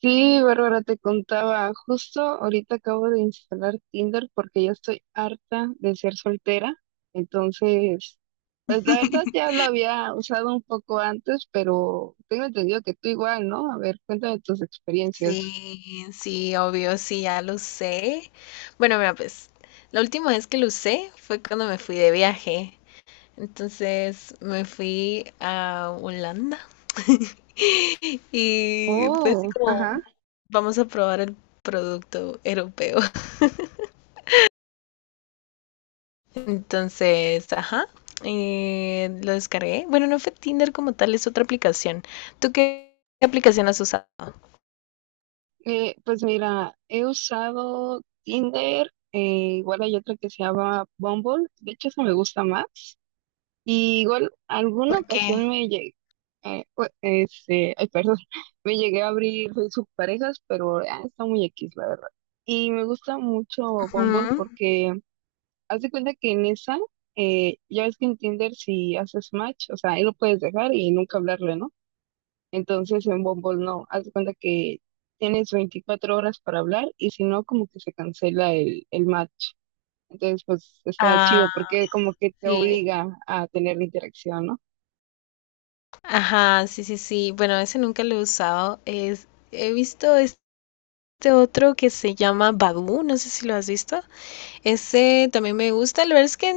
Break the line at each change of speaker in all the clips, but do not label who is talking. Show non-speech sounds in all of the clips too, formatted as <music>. Sí, Bárbara, te contaba, justo ahorita acabo de instalar Tinder porque ya estoy harta de ser soltera. Entonces, pues la verdad
<laughs>
ya lo había usado un poco antes, pero tengo entendido que tú igual, ¿no? A ver, cuéntame tus experiencias.
Sí, sí, obvio, sí, ya lo usé. Bueno, mira, pues la última vez que lo usé fue cuando me fui de viaje. Entonces me fui a Holanda <laughs> y fue así
Oh, ajá.
como, vamos a probar el producto europeo. <laughs> Entonces, ajá, lo descargué. Bueno, no fue Tinder como tal, es otra aplicación. ¿Tú qué aplicación has usado?
Pues mira, he usado Tinder, igual hay otra que se llama Bumble. De hecho, esa me gusta más. Y igual, alguna
¿Por qué?
ocasión me llegué, ay, perdón, <laughs> me llegué a abrir sus parejas pero ah, está muy X, la verdad. Y me gusta mucho Bumble
Ujú.
porque haz de cuenta que en esa, ya ves que en Tinder si haces match, o sea, ahí lo puedes dejar y nunca hablarle, ¿no? Entonces en Bumble no, haz de cuenta que tienes 24 horas para hablar y si no, como que se cancela el match. Entonces, pues está
Ah,
chido porque como que te
sí.
obliga a tener la interacción, ¿no?
Ajá, sí, sí, sí. Bueno, ese nunca lo he usado. He visto este otro que se llama Badoo, no sé si lo has visto. Ese también me gusta. La verdad es que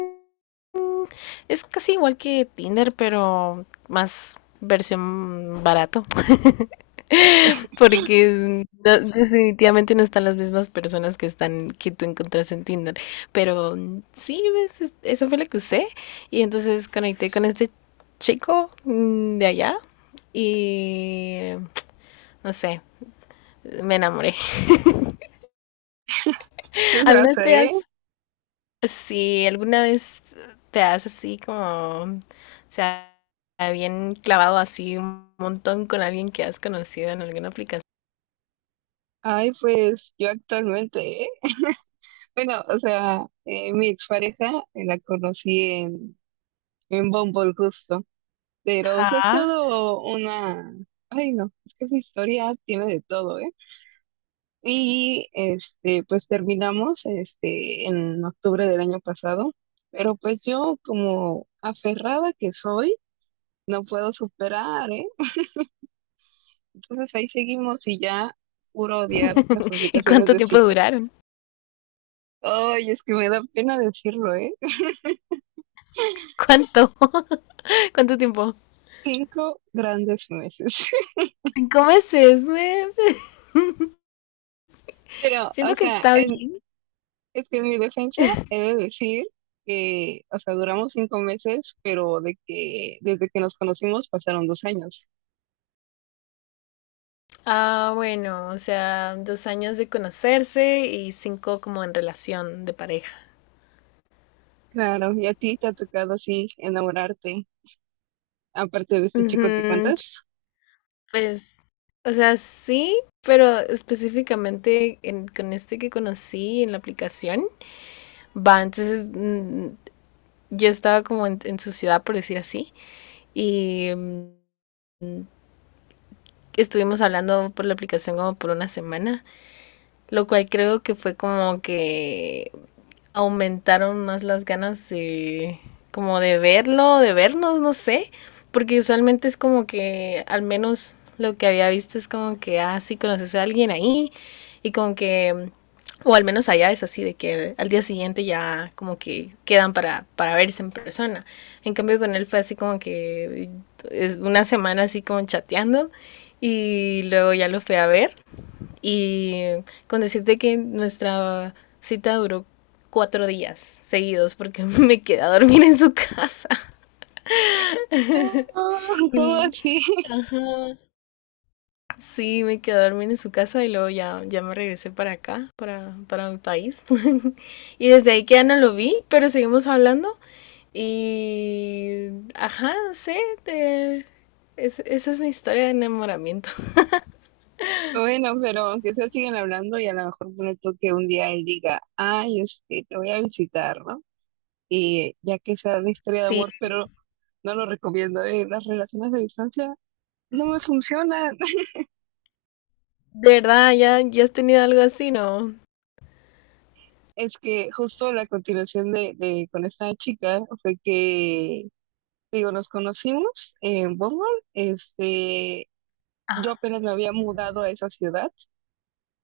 mm, es casi igual que Tinder, pero más versión barato. <laughs> Porque definitivamente no están las mismas personas que están que tú encontraste en Tinder. Pero sí, ves, eso fue lo que usé. Y entonces conecté con este chico de allá y no sé, me enamoré. <laughs>
Sí
¿Alguna vez
pasa,
te
¿eh?
has, sí, alguna vez te has así como, o sea, bien clavado así un montón con alguien que has conocido en alguna aplicación?
Ay, pues yo actualmente, ¿eh? Bueno, o sea, mi expareja la conocí en Bumble justo, pero fue
Ajá.
todo una... Ay, no, es que esa historia tiene de todo, ¿eh? Y, este, pues terminamos, este, en octubre del año pasado, pero pues yo como aferrada que soy, no puedo superar, ¿eh? Entonces ahí seguimos y ya juro odiar las
<laughs> ¿Y
aplicaciones
cuánto
de
tiempo
citas.
duraron?
Ay, es que me da pena decirlo, ¿eh?
¿Cuánto? <laughs> ¿Cuánto tiempo?
5 grandes meses. <laughs>
5 meses. <laughs>
Pero,
Siento
o
que
sea,
está bien.
es que en mi defensa he de decir que, o sea, duramos 5 meses, pero de que desde que nos conocimos pasaron 2 años.
Ah, bueno, o sea, 2 años de conocerse y cinco como en relación de pareja.
Claro, y a ti te ha tocado así enamorarte, aparte de este
Ujú,
chico que cuentas.
pues, o sea, sí, pero específicamente con este que conocí en la aplicación, va, entonces yo estaba como en, su ciudad, por decir así, y estuvimos hablando por la aplicación como por una semana. Lo cual creo que fue como que aumentaron más las ganas de como de verlo, de vernos, no sé, porque usualmente es como que al menos lo que había visto es como que, ah, sí, conoces a alguien ahí y como que, o al menos allá es así, de que al día siguiente ya como que quedan para, verse en persona. En cambio con él fue así como que es una semana así como chateando y luego ya lo fui a ver y con decirte que nuestra cita duró 4 días seguidos porque <laughs> me quedé a dormir en su casa.
No, ¿cómo
Y-
así? <laughs>
ajá, sí, me quedé a dormir en su casa y luego ya, ya me regresé para acá, para mi país. <laughs> Y desde ahí que ya no lo vi, pero seguimos hablando. Y, ajá, no sé, esa es mi historia de enamoramiento. <laughs>
Bueno, pero aunque sea siguen hablando y a lo mejor pone tú que un día él diga, ay, este, te voy a visitar, ¿no? Y ya que sea una historia de
Sí,
amor, pero no lo recomiendo, las relaciones a distancia no me funcionan. <laughs>
de verdad, ya, ya has tenido algo así, ¿no?
Es que justo la continuación con esta chica fue que, digo, nos conocimos en Bumble. Este, yo
Ajá,
apenas me había mudado a esa ciudad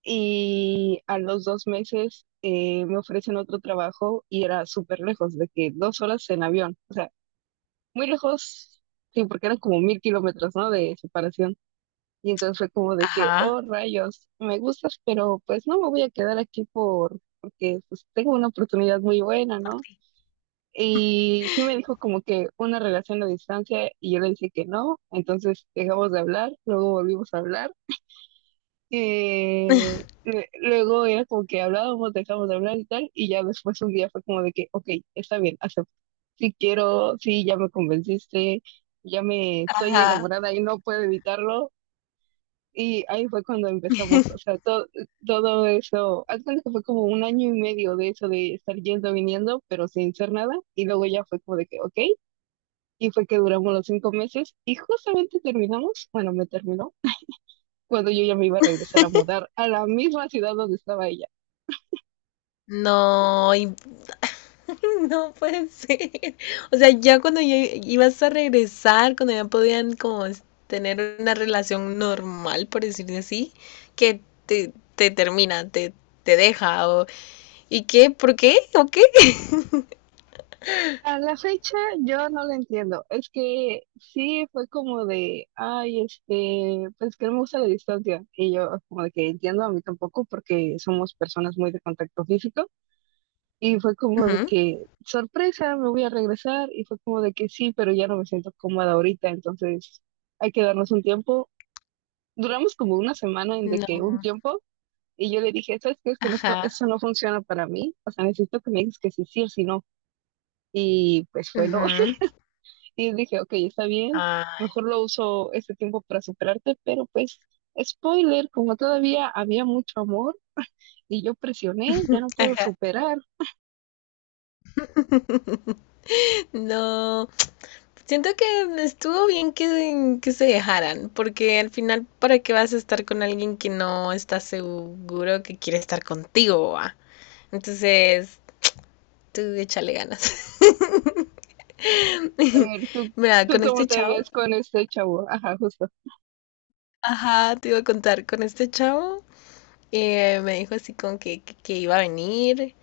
y a los 2 meses me ofrecen otro trabajo y era súper lejos, de que 2 horas en avión. O sea, muy lejos, sí, porque eran como 1000 kilómetros, ¿no? De separación. Y entonces fue como de que,
ajá,
oh rayos, me gustas, pero pues no me voy a quedar aquí porque pues tengo una oportunidad muy buena,
por
¿no?
ti.
Y sí me dijo como que una relación a distancia y yo le dije que no, entonces dejamos de hablar, luego volvimos a hablar.
<laughs>
Luego era como que hablábamos, dejamos de hablar y tal, y ya después un día fue como de que, ok, está bien, acepto. Sí quiero, sí, ya me convenciste, ya me estoy
Ajá.
enamorada y no puedo evitarlo, y ahí fue cuando empezamos, o
<laughs>
sea, todo, todo eso, haz cuenta que fue como un año y medio de eso de estar yendo, viniendo, pero sin hacer nada, y luego ya fue como de que, ok, y fue que duramos los 5 meses, y justamente terminamos, bueno, me terminó, cuando yo ya me iba a regresar a mudar a la misma ciudad donde estaba ella.
No, <laughs> no puede ser. O sea, ya cuando ya ibas a regresar, cuando ya podían como tener una relación normal, por decirlo así, que te termina, te deja, o ¿y qué? ¿Por qué? ¿O qué?
A la fecha yo no la entiendo, es que sí fue como de, ay, este, pues que no me gusta la distancia, y yo como de que entiendo a mí tampoco porque somos personas muy de contacto físico. Y fue como de
Ujú.
que, sorpresa, me voy a regresar. Y fue como de que sí, pero ya no me siento cómoda ahorita, entonces hay que darnos un tiempo. Duramos como una semana en de
No.
que un tiempo. Y yo le dije, ¿sabes qué? Es que no, esto,
Ajá.
eso no funciona para mí. O sea, necesito que me digas que sí, sí o sí no. Y pues fue no.
Ujú.
<laughs> Y dije, ok, está bien. Mejor
Ah,
lo uso este tiempo para superarte. Pero pues, spoiler, como todavía había mucho amor y yo presioné, ya no puedo
ajá.
superar.
No, siento que estuvo bien que se dejaran, porque al final, ¿para qué vas a estar con alguien que no está seguro que quiere estar contigo? ¿Va? Entonces, tú échale ganas. <laughs>
A ver,
Mira,
¿tú
con
cómo
este
te
chavo,
ves con este chavo? Ajá, justo.
ajá, te iba a contar, con este chavo me dijo así como que iba a venir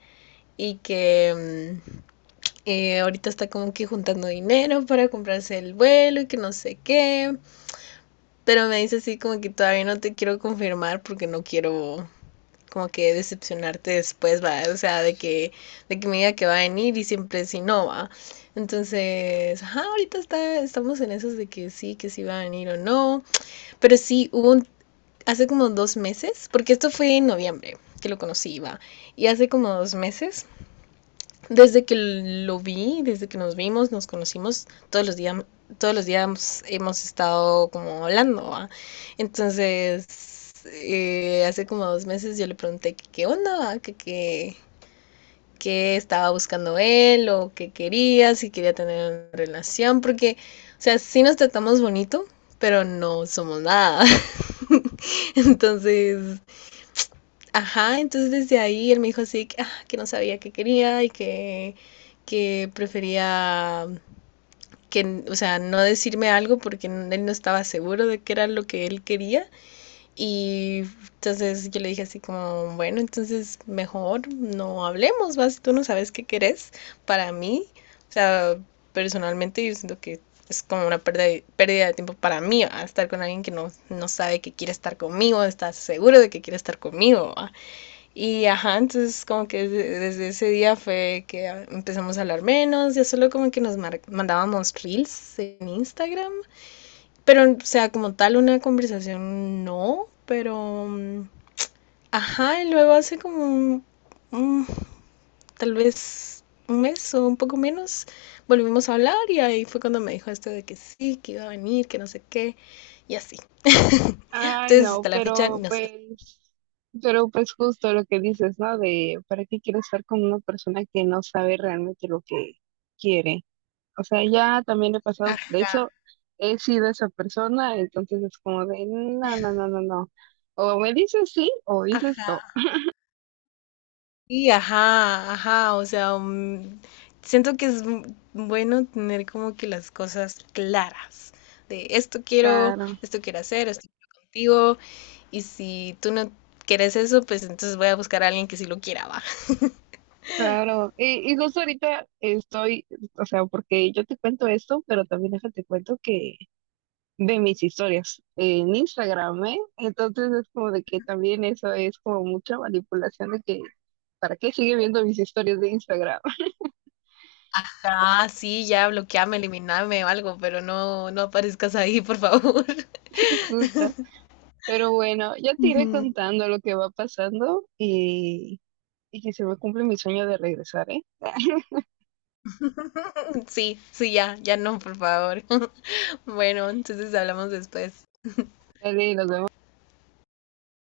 y que ahorita está como que juntando dinero para comprarse el vuelo y que no sé qué. Pero me dice así como que todavía no te quiero confirmar porque no quiero como que decepcionarte después, va, o sea, de que, me diga que va a venir y siempre si no va. Entonces, ajá, ahorita estamos en esos de que sí va a venir o no. Pero sí, hace como 2 meses, porque esto fue en noviembre que lo conocí, va. Y hace como 2 meses desde que lo vi, desde que nos vimos, nos conocimos, todos los días hemos estado como hablando, ¿va? Entonces, hace como 2 meses yo le pregunté que qué onda, ¿va? Que qué estaba buscando él o qué quería, si quería tener una relación, porque, o sea, sí nos tratamos bonito, pero no somos nada. <laughs> Entonces, ajá, entonces desde ahí él me dijo así que, ah, que no sabía qué quería y que prefería que, o sea, no decirme algo porque él no estaba seguro de qué era lo que él quería. Y entonces yo le dije así como, bueno, entonces mejor no hablemos, vas, tú no sabes qué querés para mí. O sea, personalmente yo siento que es como una pérdida de tiempo para mí, ¿va? Estar con alguien que no, no sabe que quiere estar conmigo, está seguro de que quiere estar conmigo. ¿Va? Y ajá, entonces como que desde ese día fue que ah, empezamos a hablar menos, ya solo como que nos mandábamos reels en Instagram, pero o sea, como tal una conversación no, pero ajá, y luego hace como un- tal vez un mes o un poco menos volvimos a hablar y ahí fue cuando me dijo esto de que sí, que iba a venir, que no sé qué, y así. <laughs>
Ay,
Entonces
no,
hasta la fecha no sé.
pero pues justo lo que dices, ¿no? De, ¿para qué quieres estar con una persona que no sabe realmente lo que quiere? O sea, ya también he pasado por
Ajá,
eso, he sido esa persona, entonces es como de, no, no, no, no, no. O me dices sí o dices no.
ajá. Sí, ajá, ajá, o sea, siento que es bueno tener como que las cosas claras de
Claro,
esto quiero hacer, esto quiero contigo, y si tú no quieres eso, pues entonces voy a buscar a alguien que sí lo quiera, va. <laughs>
claro. Y justo ahorita estoy, o sea, porque yo te cuento esto, pero también déjate cuento que de mis historias en Instagram, ¿eh? Entonces es como de que también eso es como mucha manipulación de que, ¿para qué sigue viendo mis historias de Instagram?
Ah, sí, ya bloqueame, eliminame o algo, pero no, no aparezcas ahí, por favor. <laughs>
<laughs> Justo. Pero bueno, ya te iré
Ujú.
contando lo que va pasando y que se me cumple mi sueño de regresar, ¿eh? <laughs>
Sí, sí, ya, ya no, por favor. <laughs> Bueno, entonces hablamos después.
Dale, nos vemos.